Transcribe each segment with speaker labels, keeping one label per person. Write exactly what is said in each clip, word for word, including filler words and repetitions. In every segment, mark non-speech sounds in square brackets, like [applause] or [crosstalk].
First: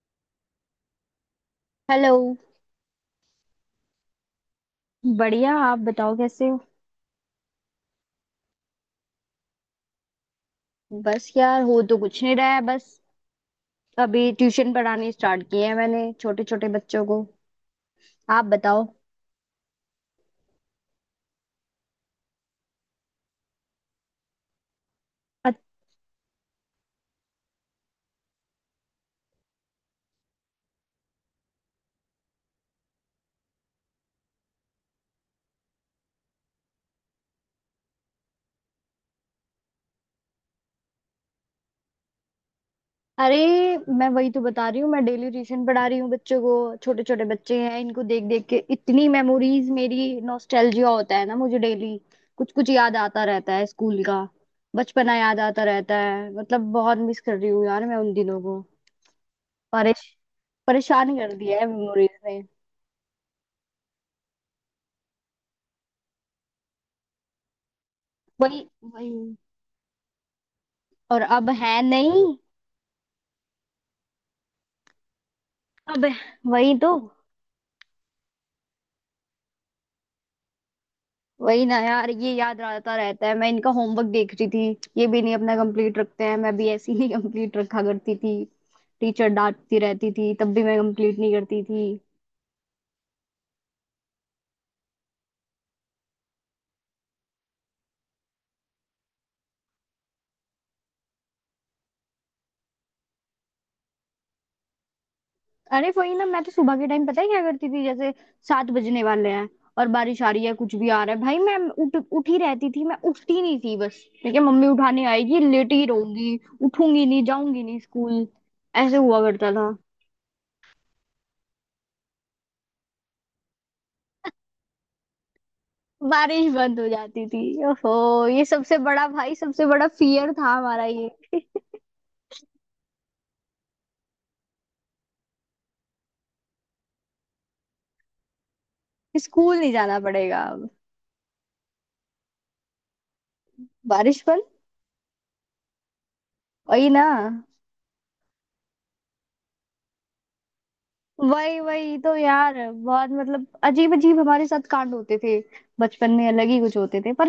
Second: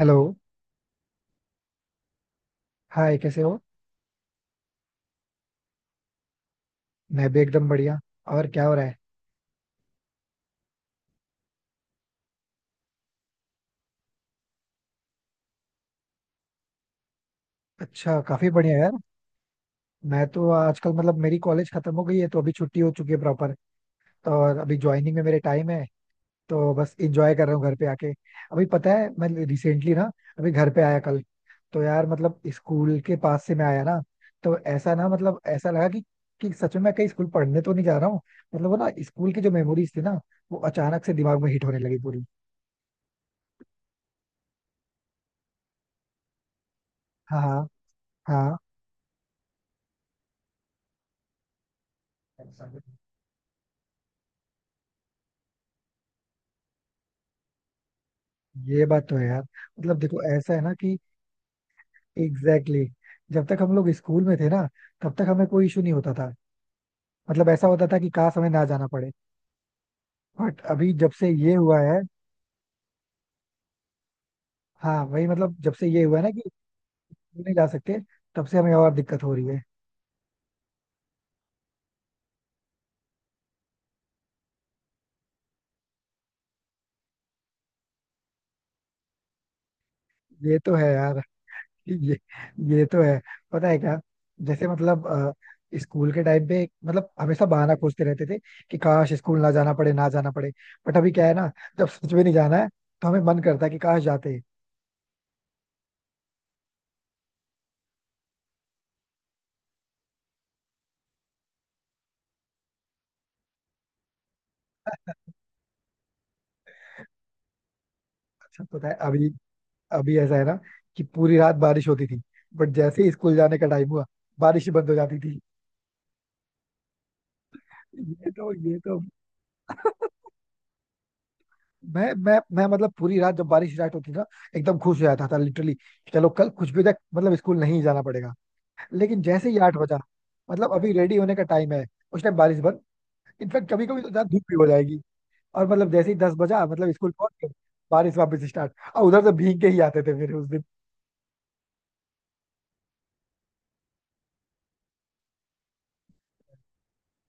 Speaker 1: Hello.
Speaker 2: Hello.
Speaker 1: Hi, कैसे हो?
Speaker 2: बढ़िया। आप बताओ कैसे हो।
Speaker 1: मैं भी एकदम बढ़िया। और क्या हो रहा है?
Speaker 2: बस यार, हो तो कुछ नहीं रहा है, बस। अभी ट्यूशन पढ़ानी स्टार्ट किए हैं मैंने, छोटे छोटे बच्चों को।
Speaker 1: अच्छा,
Speaker 2: आप
Speaker 1: काफी बढ़िया
Speaker 2: बताओ।
Speaker 1: यार। मैं तो आजकल मतलब मेरी कॉलेज खत्म हो गई है, तो अभी छुट्टी हो चुकी है प्रॉपर। तो और अभी ज्वाइनिंग में मेरे
Speaker 2: अ-
Speaker 1: टाइम है। तो बस इंजॉय कर रहा हूँ घर पे आके। अभी पता है मैं रिसेंटली ना, अभी घर पे आया कल। तो यार मतलब स्कूल के पास से मैं आया ना, तो ऐसा ना मतलब ऐसा लगा कि कि सच में मैं कहीं स्कूल पढ़ने तो नहीं जा रहा हूँ। मतलब वो ना स्कूल की जो मेमोरीज थी ना, वो अचानक से दिमाग में हिट होने लगी पूरी।
Speaker 2: अरे, मैं वही तो बता रही हूँ, मैं डेली ट्यूशन पढ़ा रही हूँ बच्चों को, छोटे छोटे बच्चे
Speaker 1: हाँ,
Speaker 2: हैं, इनको देख देख के
Speaker 1: हाँ,
Speaker 2: इतनी मेमोरीज, मेरी नॉस्टैल्जिया होता है ना मुझे डेली। कुछ कुछ
Speaker 1: हाँ,
Speaker 2: याद आता रहता है स्कूल का। बचपना याद आता रहता है, मतलब बहुत मिस कर रही हूँ यार, मैं उन दिनों को।
Speaker 1: ये बात तो है यार। मतलब
Speaker 2: परेश
Speaker 1: देखो ऐसा है ना कि
Speaker 2: परेशान कर दिया है मेमोरीज ने।
Speaker 1: एग्जैक्टली exactly, जब तक हम लोग स्कूल में थे ना, तब तक हमें कोई इशू नहीं होता था। मतलब ऐसा होता था कि काश हमें
Speaker 2: वही
Speaker 1: ना जाना पड़े।
Speaker 2: वही।
Speaker 1: बट अभी जब
Speaker 2: और
Speaker 1: से
Speaker 2: अब
Speaker 1: ये
Speaker 2: है
Speaker 1: हुआ है,
Speaker 2: नहीं।
Speaker 1: हाँ वही, मतलब जब से ये
Speaker 2: अब।
Speaker 1: हुआ है ना कि
Speaker 2: वही तो।
Speaker 1: स्कूल नहीं जा सकते, तब से हमें और दिक्कत हो रही है।
Speaker 2: वही ना यार, ये याद आता रहता है, मैं इनका होमवर्क देख रही थी, ये भी नहीं अपना कंप्लीट रखते हैं, मैं भी ऐसी नहीं कंप्लीट [laughs] रखा करती थी। टीचर डांटती रहती थी, तब
Speaker 1: ये
Speaker 2: भी
Speaker 1: तो
Speaker 2: मैं
Speaker 1: है
Speaker 2: कंप्लीट
Speaker 1: यार।
Speaker 2: नहीं करती
Speaker 1: [laughs]
Speaker 2: थी।
Speaker 1: ये ये तो है। पता है क्या? जैसे मतलब अ, स्कूल के टाइम पे मतलब हमेशा बहाना खोजते रहते थे कि काश स्कूल ना जाना पड़े ना जाना पड़े। बट अभी क्या है ना, जब सच में नहीं जाना है तो हमें मन करता है कि काश जाते।
Speaker 2: अरे वही ना, मैं तो सुबह के टाइम पता है क्या करती थी, जैसे सात बजने वाले हैं और बारिश आ रही है, कुछ भी आ रहा है, भाई मैं उठ उठी रहती थी, मैं उठती नहीं थी बस। ठीक है मम्मी उठाने आएगी, लेटी ही रहूंगी, उठूंगी नहीं, जाऊंगी नहीं स्कूल।
Speaker 1: अच्छा पता है
Speaker 2: ऐसे हुआ
Speaker 1: अभी,
Speaker 2: करता था।
Speaker 1: अभी ऐसा है ना कि पूरी रात बारिश होती थी, बट जैसे ही स्कूल जाने का टाइम हुआ, बारिश ही बंद हो जाती थी।
Speaker 2: बारिश बंद हो जाती थी। ओहो।
Speaker 1: ये
Speaker 2: ये
Speaker 1: तो ये
Speaker 2: सबसे
Speaker 1: तो
Speaker 2: बड़ा भाई, सबसे बड़ा फियर था हमारा, ये कि
Speaker 1: मैं मैं मैं मतलब पूरी रात जब बारिश स्टार्ट होती थी ना, एकदम खुश हो जाता था लिटरली। चलो कल कुछ भी हो जाए, मतलब स्कूल नहीं जाना पड़ेगा। लेकिन जैसे ही
Speaker 2: स्कूल नहीं
Speaker 1: आठ
Speaker 2: जाना
Speaker 1: बजा
Speaker 2: पड़ेगा अब।
Speaker 1: मतलब अभी रेडी होने का टाइम है, उस टाइम बारिश बंद। इनफैक्ट कभी कभी तो
Speaker 2: बारिश
Speaker 1: ज्यादा धूप
Speaker 2: बंद।
Speaker 1: भी हो जाएगी। और मतलब जैसे ही दस बजा
Speaker 2: वही
Speaker 1: मतलब
Speaker 2: ना।
Speaker 1: स्कूल पहुंच गए, बारिश वापस स्टार्ट, और उधर से भीग के ही आते थे फिर उस दिन।
Speaker 2: वही वही तो यार, बहुत मतलब अजीब अजीब हमारे साथ कांड होते थे। बचपन में अलग ही कुछ होते थे, पर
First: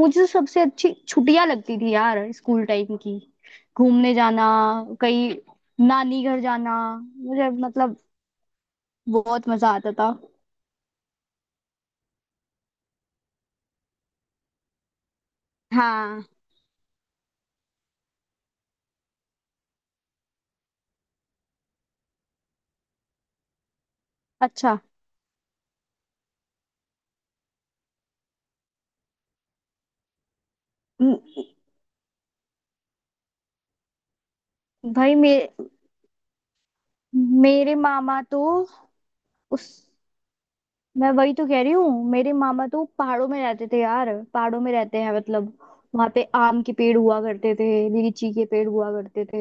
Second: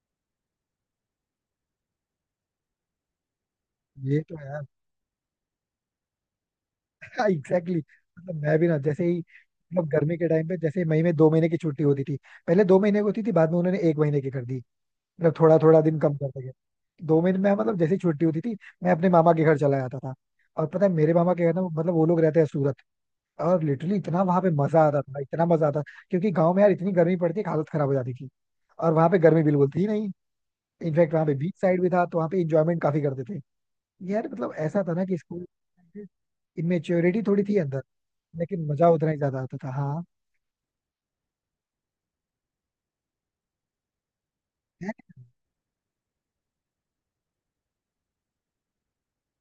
Speaker 2: मुझे तो सबसे अच्छी छुट्टियां लगती थी यार, स्कूल टाइम की। घूमने
Speaker 1: ये तो
Speaker 2: जाना
Speaker 1: है।
Speaker 2: कहीं, नानी घर जाना,
Speaker 1: [laughs]
Speaker 2: मुझे
Speaker 1: एग्जैक्टली
Speaker 2: मतलब
Speaker 1: मतलब मैं भी ना, जैसे ही
Speaker 2: बहुत मजा
Speaker 1: मतलब
Speaker 2: आता था।
Speaker 1: गर्मी के टाइम पे, जैसे मई में दो महीने की छुट्टी होती थी। पहले दो महीने की होती थी, बाद में उन्होंने एक महीने की कर दी। मतलब थोड़ा थोड़ा दिन कम
Speaker 2: हाँ।
Speaker 1: करते गए। दो महीने में मतलब जैसे ही छुट्टी होती थी, मैं अपने मामा के घर चला जाता था। और पता है मेरे मामा के घर ना, मतलब वो लोग रहते हैं सूरत। और लिटरली इतना वहां पे
Speaker 2: अच्छा।
Speaker 1: मजा आता था, इतना मजा आता था। क्योंकि गाँव में यार इतनी गर्मी पड़ती कि हालत खराब हो जाती थी, और वहां पे गर्मी बिल्कुल थी नहीं। इनफैक्ट
Speaker 2: म-
Speaker 1: वहां पे बीच साइड भी था, तो वहां पे इंजॉयमेंट काफी करते थे। यार मतलब ऐसा था ना
Speaker 2: भाई
Speaker 1: कि
Speaker 2: मे
Speaker 1: स्कूल इमेच्योरिटी थोड़ी थी
Speaker 2: मेरे
Speaker 1: अंदर,
Speaker 2: मामा
Speaker 1: लेकिन
Speaker 2: तो
Speaker 1: मजा उतना ही ज्यादा आता
Speaker 2: उस
Speaker 1: था। हाँ,
Speaker 2: मैं वही तो कह रही हूँ, मेरे मामा तो पहाड़ों में रहते थे यार। पहाड़ों में
Speaker 1: है।
Speaker 2: रहते हैं मतलब। वहां पे आम के पेड़ हुआ करते थे। लीची के पेड़ हुआ करते थे।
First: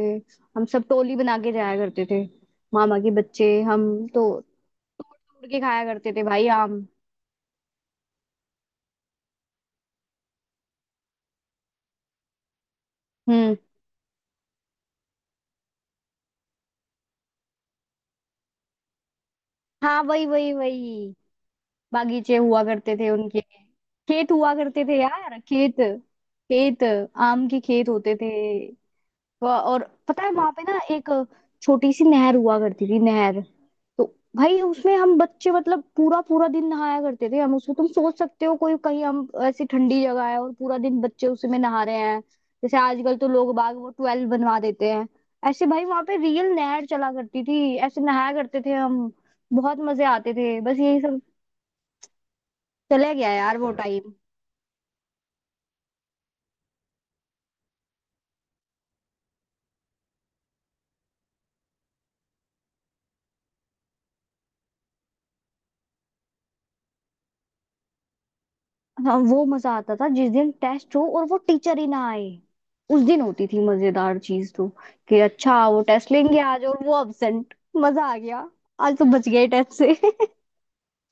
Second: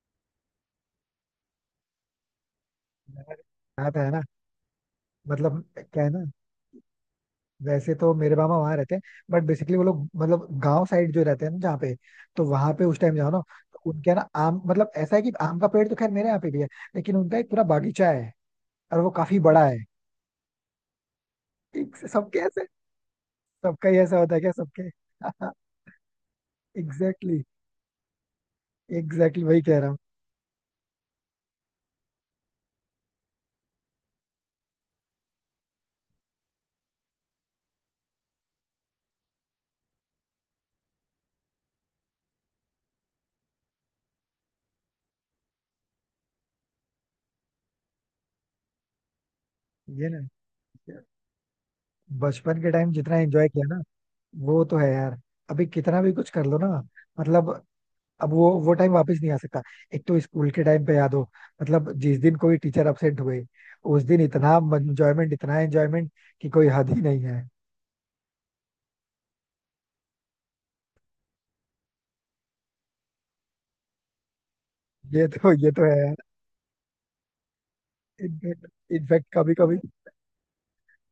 Speaker 2: हम सब टोली बना के जाया करते थे, मामा के बच्चे हम।
Speaker 1: बात है ना।
Speaker 2: तो तोड़ तोड़ के
Speaker 1: मतलब
Speaker 2: खाया
Speaker 1: क्या है
Speaker 2: करते थे
Speaker 1: ना,
Speaker 2: भाई आम।
Speaker 1: वैसे तो मेरे मामा वहां रहते हैं, बट बेसिकली वो लोग मतलब गांव साइड जो रहते हैं ना जहाँ पे, तो वहां पे उस टाइम जाओ ना,
Speaker 2: हम्म।
Speaker 1: तो उनके यहाँ ना आम मतलब ऐसा है कि आम का पेड़ तो खैर मेरे यहाँ पे भी है, लेकिन उनका एक पूरा बागीचा है और वो काफी बड़ा है।
Speaker 2: हाँ वही वही वही।
Speaker 1: एक-
Speaker 2: बागीचे
Speaker 1: सबके
Speaker 2: हुआ
Speaker 1: ऐसे,
Speaker 2: करते थे उनके।
Speaker 1: सबका ही ऐसा
Speaker 2: खेत
Speaker 1: होता है क्या
Speaker 2: हुआ करते
Speaker 1: सबके?
Speaker 2: थे यार,
Speaker 1: [laughs]
Speaker 2: खेत। खेत।
Speaker 1: एग्जैक्टली,
Speaker 2: आम के खेत होते थे।
Speaker 1: एग्जैक्टली वही
Speaker 2: वहाँ-
Speaker 1: कह
Speaker 2: और
Speaker 1: रहा हूँ।
Speaker 2: पता है वहां पे ना एक छोटी सी नहर हुआ करती थी, नहर। तो भाई उसमें हम बच्चे मतलब पूरा पूरा दिन नहाया करते थे हम उसमें, तुम सोच सकते हो, कोई कहीं हम ऐसी ठंडी जगह है और पूरा दिन बच्चे उसी में नहा रहे हैं। जैसे आजकल तो लोग बाग वो ट्वेल्व बनवा देते हैं, ऐसे भाई वहां पे रियल नहर चला करती थी, ऐसे नहाया करते थे हम। बहुत मजे
Speaker 1: ये ना,
Speaker 2: आते थे, बस यही सब।
Speaker 1: बचपन के टाइम
Speaker 2: चला
Speaker 1: जितना
Speaker 2: गया
Speaker 1: एंजॉय
Speaker 2: यार
Speaker 1: किया
Speaker 2: वो
Speaker 1: ना,
Speaker 2: टाइम।
Speaker 1: वो तो है यार। अभी कितना भी कुछ कर लो ना, मतलब अब वो वो टाइम वापस नहीं आ सकता। एक तो स्कूल के टाइम पे याद हो, मतलब जिस दिन कोई टीचर अपसेंट हुए, उस दिन इतना एंजॉयमेंट इतना एंजॉयमेंट कि कोई हद ही नहीं है।
Speaker 2: हाँ वो मजा आता था जिस दिन टेस्ट हो और वो टीचर ही ना आए। उस दिन होती थी मजेदार चीज तो, कि
Speaker 1: ये तो
Speaker 2: अच्छा
Speaker 1: ये
Speaker 2: वो
Speaker 1: तो है
Speaker 2: टेस्ट
Speaker 1: यार।
Speaker 2: लेंगे आज, और वो अब्सेंट। मजा आ गया।
Speaker 1: इनफैक्ट
Speaker 2: आज तो
Speaker 1: इनफैक्ट
Speaker 2: बच गए
Speaker 1: कभी
Speaker 2: टेस्ट
Speaker 1: कभी
Speaker 2: से [laughs]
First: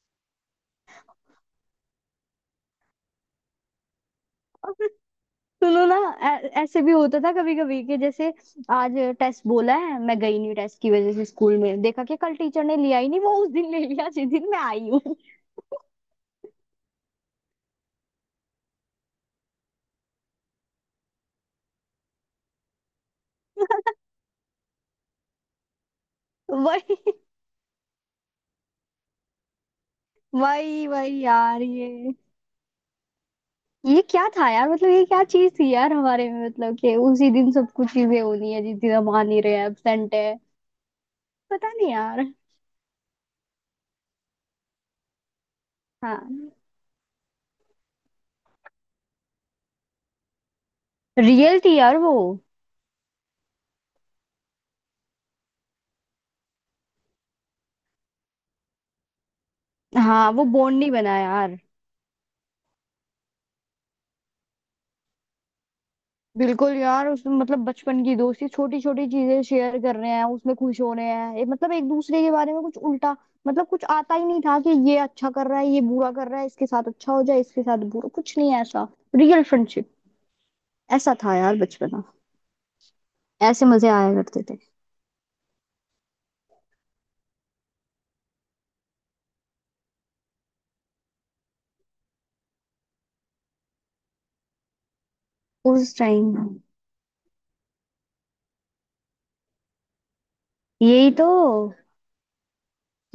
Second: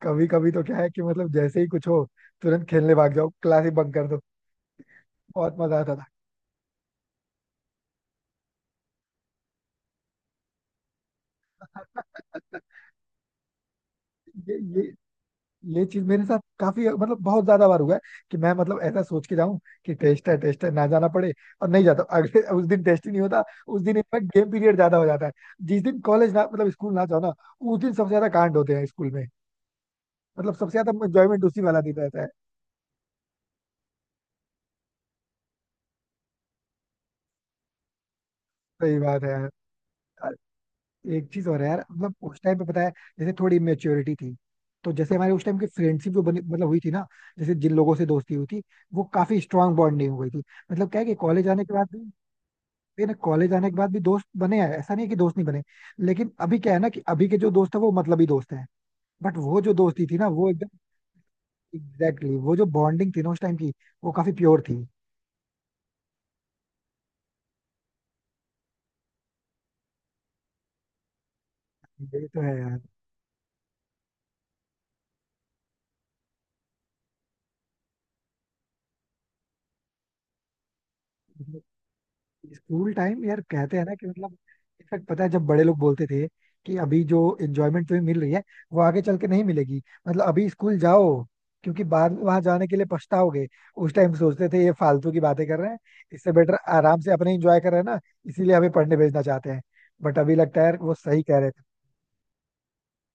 Speaker 1: कभी कभी तो क्या है कि मतलब जैसे ही कुछ हो, तुरंत खेलने भाग जाओ, क्लास ही बंक कर दो। बहुत मजा
Speaker 2: सुनो
Speaker 1: आता
Speaker 2: ना।
Speaker 1: था।
Speaker 2: ऐ- ऐसे भी होता था कभी कभी कि जैसे आज टेस्ट बोला है, मैं गई नहीं टेस्ट की वजह से, स्कूल में देखा कि कल टीचर ने लिया ही नहीं, वो उस दिन ले लिया जिस
Speaker 1: [laughs]
Speaker 2: दिन
Speaker 1: ये
Speaker 2: मैं
Speaker 1: ये
Speaker 2: आई हूँ [laughs]
Speaker 1: ये चीज मेरे साथ काफी मतलब बहुत ज्यादा बार हुआ है कि मैं मतलब ऐसा सोच के जाऊं कि टेस्ट है, टेस्ट है ना जाना पड़े, और नहीं जाता, अगले उस दिन टेस्ट ही नहीं होता। उस दिन इनफैक्ट गेम पीरियड ज्यादा हो जाता है। जिस दिन कॉलेज ना मतलब स्कूल
Speaker 2: वही
Speaker 1: ना जाओ ना, उस दिन सबसे ज्यादा कांड होते हैं स्कूल में। मतलब सबसे
Speaker 2: वही
Speaker 1: ज्यादा
Speaker 2: वही
Speaker 1: एंजॉयमेंट उसी
Speaker 2: यार
Speaker 1: वाला दिन
Speaker 2: ये।
Speaker 1: रहता है।
Speaker 2: ये क्या था यार, मतलब ये क्या चीज थी यार हमारे में, मतलब कि उसी दिन सब कुछ चीजें होनी है जिस दिन
Speaker 1: सही
Speaker 2: हम आ
Speaker 1: बात है
Speaker 2: नहीं
Speaker 1: यार।
Speaker 2: रहे, एब्सेंट
Speaker 1: और
Speaker 2: है।
Speaker 1: एक चीज और है
Speaker 2: पता
Speaker 1: यार
Speaker 2: नहीं
Speaker 1: मतलब
Speaker 2: यार।
Speaker 1: उस टाइम पे पता है, जैसे थोड़ी इमेच्योरिटी थी, तो जैसे हमारे उस टाइम की फ्रेंडशिप जो बनी
Speaker 2: हाँ।
Speaker 1: मतलब हुई थी ना, जैसे जिन लोगों से दोस्ती हुई थी, वो काफी स्ट्रांग बॉन्डिंग हो गई थी। मतलब क्या है कि कॉलेज
Speaker 2: रियल
Speaker 1: आने के
Speaker 2: थी
Speaker 1: बाद,
Speaker 2: यार वो।
Speaker 1: फिर कॉलेज आने के बाद भी दोस्त बने हैं, ऐसा नहीं है कि दोस्त नहीं बने, लेकिन अभी क्या है ना कि अभी के जो दोस्त है वो मतलबी दोस्त है। बट वो जो दोस्ती थी ना
Speaker 2: हाँ वो
Speaker 1: वो एकदम
Speaker 2: बॉन्ड नहीं बना यार।
Speaker 1: एग्जैक्टली exactly, वो जो बॉन्डिंग थी ना उस टाइम की, वो काफी प्योर थी।
Speaker 2: बिल्कुल यार, उसमें मतलब बचपन की दोस्ती, छोटी छोटी चीजें शेयर कर रहे हैं उसमें, खुश हो रहे हैं, ये मतलब एक दूसरे
Speaker 1: ये
Speaker 2: के
Speaker 1: तो
Speaker 2: बारे
Speaker 1: है
Speaker 2: में कुछ
Speaker 1: यार।
Speaker 2: उल्टा मतलब कुछ आता ही नहीं था, कि ये अच्छा कर रहा है ये बुरा कर रहा है, इसके साथ अच्छा हो जाए इसके साथ बुरा, कुछ नहीं है ऐसा। Real friendship. ऐसा था यार
Speaker 1: मतलब
Speaker 2: बचपना।
Speaker 1: स्कूल टाइम यार,
Speaker 2: ऐसे
Speaker 1: कहते हैं
Speaker 2: मजे
Speaker 1: ना कि
Speaker 2: आया
Speaker 1: मतलब
Speaker 2: करते थे।
Speaker 1: इनफैक्ट पता है जब बड़े लोग बोलते थे कि अभी जो एंजॉयमेंट तुम्हें मिल रही है वो आगे चल के नहीं मिलेगी, मतलब अभी स्कूल जाओ, क्योंकि बाद में वहां जाने के लिए पछताओगे। उस टाइम सोचते थे ये फालतू की बातें कर रहे हैं,
Speaker 2: उस
Speaker 1: इससे
Speaker 2: टाइम।
Speaker 1: बेटर आराम से अपने एंजॉय कर रहे हैं ना, इसीलिए हमें पढ़ने भेजना चाहते हैं। बट अभी लगता है यार वो
Speaker 2: यही
Speaker 1: सही
Speaker 2: तो।
Speaker 1: कह रहे थे।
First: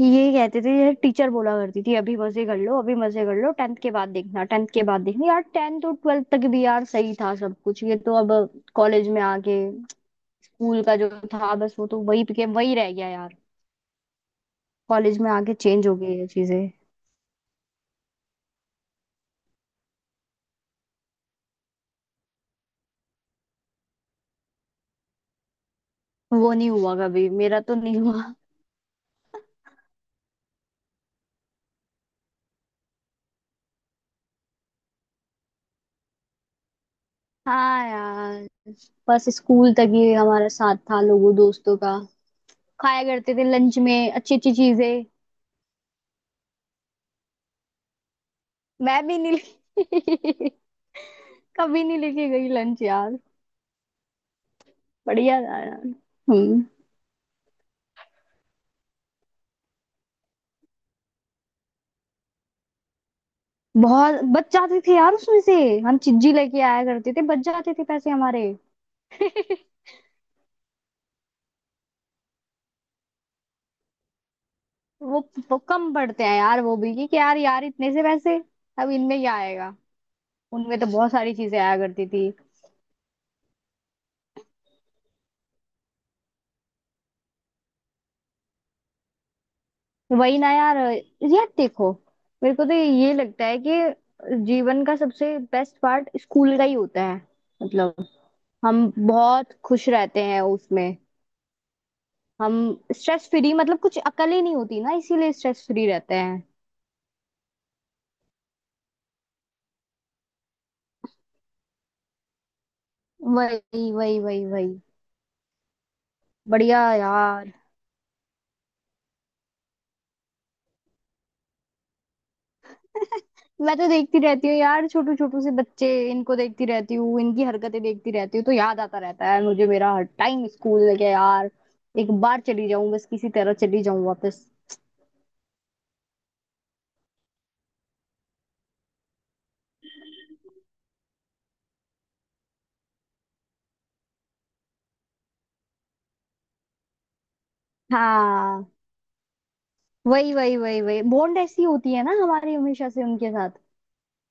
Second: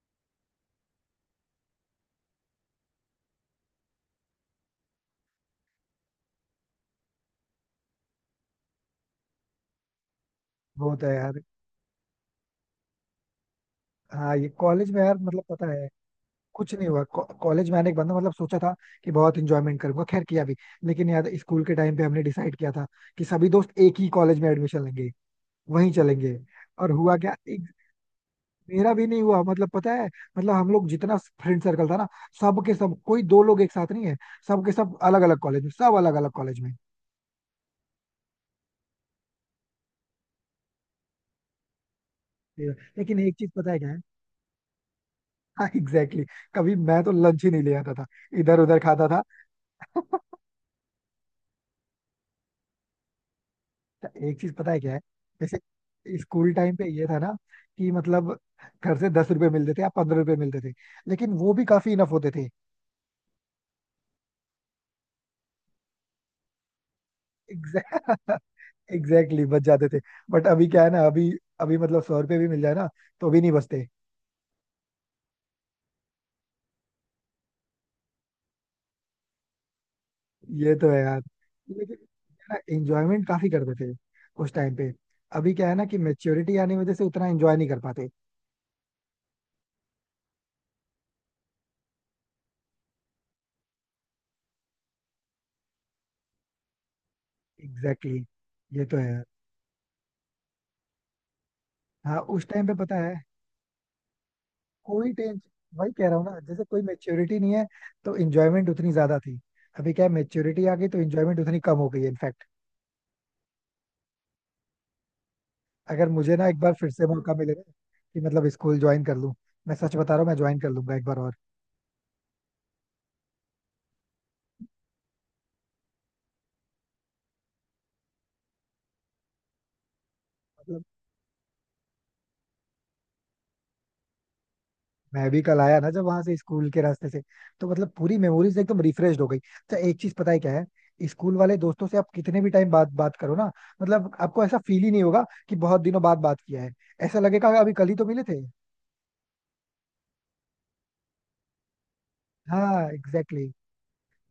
Speaker 2: यही कहते थे यार, टीचर बोला करती थी अभी मजे कर लो अभी मजे कर लो, टेंथ के बाद देखना, टेंथ के बाद देखना यार, टेंथ और ट्वेल्थ तक भी यार सही था सब कुछ, ये तो अब कॉलेज में आके स्कूल
Speaker 1: वो
Speaker 2: का
Speaker 1: तो
Speaker 2: जो
Speaker 1: है यार।
Speaker 2: था बस, वो तो वही के वही रह गया यार।
Speaker 1: हाँ, ये कॉलेज में यार
Speaker 2: कॉलेज में
Speaker 1: मतलब
Speaker 2: आके
Speaker 1: पता
Speaker 2: चेंज
Speaker 1: है,
Speaker 2: हो गई ये चीजें।
Speaker 1: कुछ नहीं हुआ। कॉलेज में आने के बाद ना मतलब सोचा था कि बहुत इंजॉयमेंट करूंगा, खैर किया भी। लेकिन यार स्कूल के टाइम पे हमने डिसाइड किया था कि सभी दोस्त एक ही कॉलेज में एडमिशन लेंगे, वहीं चलेंगे।
Speaker 2: वो नहीं
Speaker 1: और
Speaker 2: हुआ
Speaker 1: हुआ
Speaker 2: कभी,
Speaker 1: क्या?
Speaker 2: मेरा
Speaker 1: एक,
Speaker 2: तो नहीं हुआ।
Speaker 1: मेरा भी नहीं हुआ मतलब पता है मतलब हम लोग जितना फ्रेंड सर्कल था ना, सब के सब, कोई दो लोग एक साथ नहीं है, सब के सब अलग अलग कॉलेज में, सब अलग अलग कॉलेज में।
Speaker 2: हाँ यार। बस स्कूल तक ही हमारा साथ था लोगों दोस्तों का। खाया
Speaker 1: लेकिन एक
Speaker 2: करते थे
Speaker 1: चीज पता
Speaker 2: लंच
Speaker 1: है क्या है,
Speaker 2: में अच्छी अच्छी चीजें।
Speaker 1: हाँ एग्जैक्टली exactly। कभी मैं तो लंच ही नहीं ले आता था, इधर उधर
Speaker 2: मैं
Speaker 1: खाता
Speaker 2: भी
Speaker 1: था। [laughs]
Speaker 2: नहीं [laughs] कभी नहीं लेके गई लंच यार।
Speaker 1: एक चीज पता है क्या है,
Speaker 2: बढ़िया
Speaker 1: जैसे
Speaker 2: था यार।
Speaker 1: स्कूल
Speaker 2: हम्म।
Speaker 1: टाइम पे ये था ना कि मतलब घर से दस रुपए मिलते थे या पंद्रह रुपए मिलते थे, लेकिन वो भी काफी इनफ होते थे।
Speaker 2: बहुत बच जाते थे यार उसमें से। हम चिज्जी लेके आया करते थे, बच जाते थे पैसे हमारे
Speaker 1: एग्जैक्टली [laughs] बच
Speaker 2: [laughs]
Speaker 1: जाते थे। बट अभी क्या है ना, अभी अभी मतलब सौ रुपए भी मिल जाए ना, तो भी नहीं बचते।
Speaker 2: वो, वो कम पड़ते हैं यार, वो भी कि, कि यार यार इतने से पैसे अब इनमें क्या आएगा।
Speaker 1: ये
Speaker 2: उनमें तो
Speaker 1: तो है
Speaker 2: बहुत
Speaker 1: यार।
Speaker 2: सारी चीजें आया
Speaker 1: लेकिन
Speaker 2: करती थी।
Speaker 1: ना एंजॉयमेंट काफी करते थे उस टाइम पे, अभी क्या है ना कि मेच्योरिटी आने की वजह से उतना एंजॉय नहीं कर पाते।
Speaker 2: वही ना यार। यार देखो, मेरे को तो ये लगता है कि जीवन का सबसे बेस्ट पार्ट स्कूल का ही होता है। मतलब
Speaker 1: एग्जैक्टली exactly, ये
Speaker 2: हम
Speaker 1: तो है यार।
Speaker 2: बहुत खुश रहते हैं उसमें।
Speaker 1: हाँ, उस
Speaker 2: हम
Speaker 1: टाइम पे पता है
Speaker 2: स्ट्रेस फ्री, मतलब कुछ अकल ही नहीं होती ना,
Speaker 1: कोई
Speaker 2: इसीलिए
Speaker 1: टेंशन,
Speaker 2: स्ट्रेस फ्री
Speaker 1: वही कह
Speaker 2: रहते
Speaker 1: रहा हूँ ना
Speaker 2: हैं।
Speaker 1: जैसे कोई मेच्योरिटी नहीं है, तो इंजॉयमेंट उतनी ज्यादा थी। अभी क्या है, मेच्योरिटी आ गई तो इंजॉयमेंट उतनी कम हो गई है इनफैक्ट।
Speaker 2: वही वही वही वही।
Speaker 1: अगर मुझे ना एक बार
Speaker 2: बढ़िया
Speaker 1: फिर से मौका मिले
Speaker 2: यार।
Speaker 1: ना, कि मतलब स्कूल ज्वाइन कर लूँ, मैं सच बता रहा हूँ मैं ज्वाइन कर लूंगा एक बार और।
Speaker 2: मैं तो देखती रहती हूँ यार, छोटू छोटू से बच्चे, इनको देखती रहती हूँ, इनकी हरकतें देखती रहती हूँ तो याद आता रहता है यार मुझे, मेरा हर टाइम
Speaker 1: मतलब
Speaker 2: स्कूल लगे यार। एक बार चली जाऊं बस किसी तरह, चली जाऊं वापस।
Speaker 1: मैं भी कल आया ना, जब वहां से स्कूल के रास्ते से, तो मतलब पूरी मेमोरीज एकदम रिफ्रेश हो गई। अच्छा एक चीज पता है क्या है, स्कूल वाले दोस्तों से आप कितने भी टाइम बाद बात करो ना, मतलब आपको ऐसा फील ही नहीं होगा कि बहुत दिनों बाद बात किया है, ऐसा लगेगा कि अभी कल ही तो मिले थे।
Speaker 2: हाँ वही वही वही वही, बॉन्ड ऐसी होती है ना हमारी
Speaker 1: हाँ,
Speaker 2: हमेशा से उनके
Speaker 1: एग्जैक्टली।
Speaker 2: साथ।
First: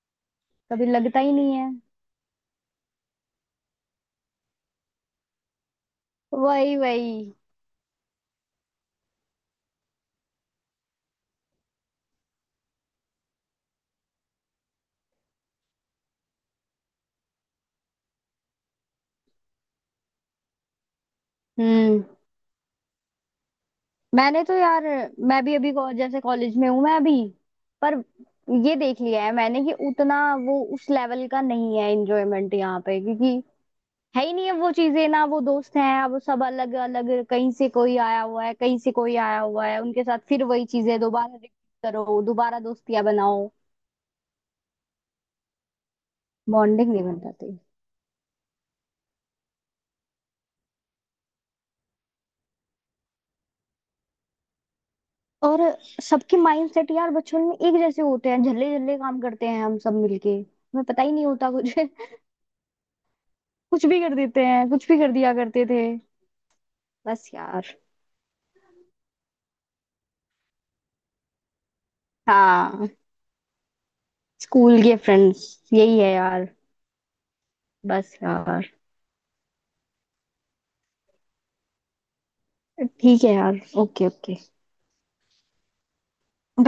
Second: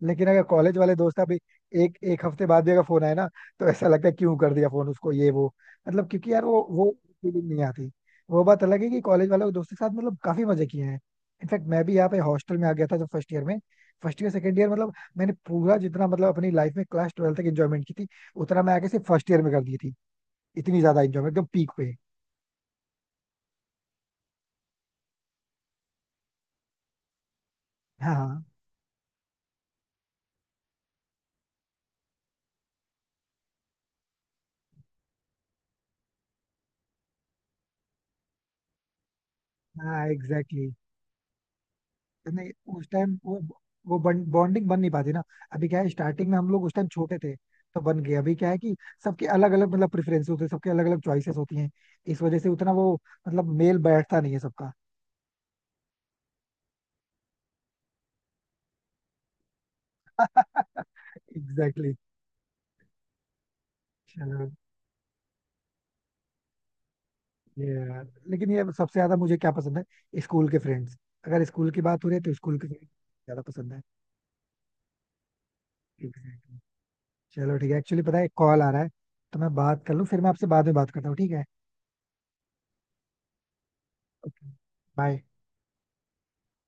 Speaker 1: लेकिन अगर कॉलेज
Speaker 2: कभी
Speaker 1: वाले
Speaker 2: लगता
Speaker 1: दोस्त,
Speaker 2: ही
Speaker 1: अभी
Speaker 2: नहीं है।
Speaker 1: एक एक हफ्ते बाद भी अगर फोन आए ना, तो ऐसा लगता है क्यों कर दिया फोन उसको ये वो। मतलब क्योंकि यार वो
Speaker 2: वही
Speaker 1: वो
Speaker 2: वही।
Speaker 1: फीलिंग नहीं आती। वो बात अलग है कि कॉलेज वालों के दोस्तों के साथ मतलब काफी मजे किए हैं। इनफैक्ट मैं भी यहाँ पे हॉस्टल में आ गया था जब फर्स्ट ईयर में, फर्स्ट ईयर सेकंड ईयर मतलब मैंने पूरा जितना मतलब अपनी लाइफ में क्लास ट्वेल्थ तक एंजॉयमेंट की थी, उतना मैं आके सिर्फ फर्स्ट ईयर में कर दी थी। इतनी ज्यादा एंजॉयमेंट एकदम पीक पे।
Speaker 2: हम्म। मैंने तो यार, मैं भी अभी को- जैसे कॉलेज में हूँ मैं अभी, पर
Speaker 1: हाँ, हाँ,
Speaker 2: ये देख लिया है मैंने कि उतना वो उस लेवल का नहीं है एंजॉयमेंट यहाँ पे, क्योंकि है ही नहीं है वो चीजें ना, वो दोस्त हैं अब, सब अलग अलग, कहीं से कोई आया हुआ है कहीं से कोई आया हुआ है,
Speaker 1: हाँ,
Speaker 2: उनके साथ फिर वही
Speaker 1: एग्जैक्टली।
Speaker 2: चीजें दोबारा रिपीट करो,
Speaker 1: नहीं,
Speaker 2: दोबारा
Speaker 1: उस
Speaker 2: दोस्तियां
Speaker 1: टाइम वो
Speaker 2: बनाओ।
Speaker 1: वो बॉन्डिंग बन नहीं पाती ना। अभी क्या है, स्टार्टिंग में हम लोग उस टाइम
Speaker 2: बॉन्डिंग नहीं
Speaker 1: छोटे
Speaker 2: बन
Speaker 1: थे
Speaker 2: पाती।
Speaker 1: तो बन गए। अभी क्या है कि सबके अलग अलग मतलब प्रेफरेंस होते हैं, सबके अलग अलग चॉइसेस होती हैं, इस वजह से उतना वो मतलब मेल बैठता नहीं है सबका।
Speaker 2: और सबके माइंडसेट यार बचपन में एक जैसे होते हैं, झल्ले झल्ले काम करते हैं हम सब मिलके, हमें
Speaker 1: [laughs]
Speaker 2: पता ही नहीं होता कुछ
Speaker 1: एग्जैक्टली exactly।
Speaker 2: [laughs] कुछ भी कर देते
Speaker 1: चलो,
Speaker 2: हैं, कुछ भी कर दिया करते थे। बस
Speaker 1: ये
Speaker 2: यार।
Speaker 1: यार, लेकिन ये सबसे ज्यादा मुझे क्या पसंद है? स्कूल के फ्रेंड्स। अगर स्कूल की बात हो रही है तो स्कूल के फ्रेंड्स
Speaker 2: हाँ।
Speaker 1: ज्यादा पसंद है।
Speaker 2: स्कूल के फ्रेंड्स। यही है यार।
Speaker 1: एग्जैक्टली। चलो ठीक है, एक्चुअली
Speaker 2: बस
Speaker 1: पता है कॉल
Speaker 2: यार।
Speaker 1: आ रहा है, तो मैं बात कर लूँ, फिर मैं आपसे बाद में बात करता हूँ, ठीक है।
Speaker 2: ठीक है यार, ओके ओके।
Speaker 1: ओके। बाय।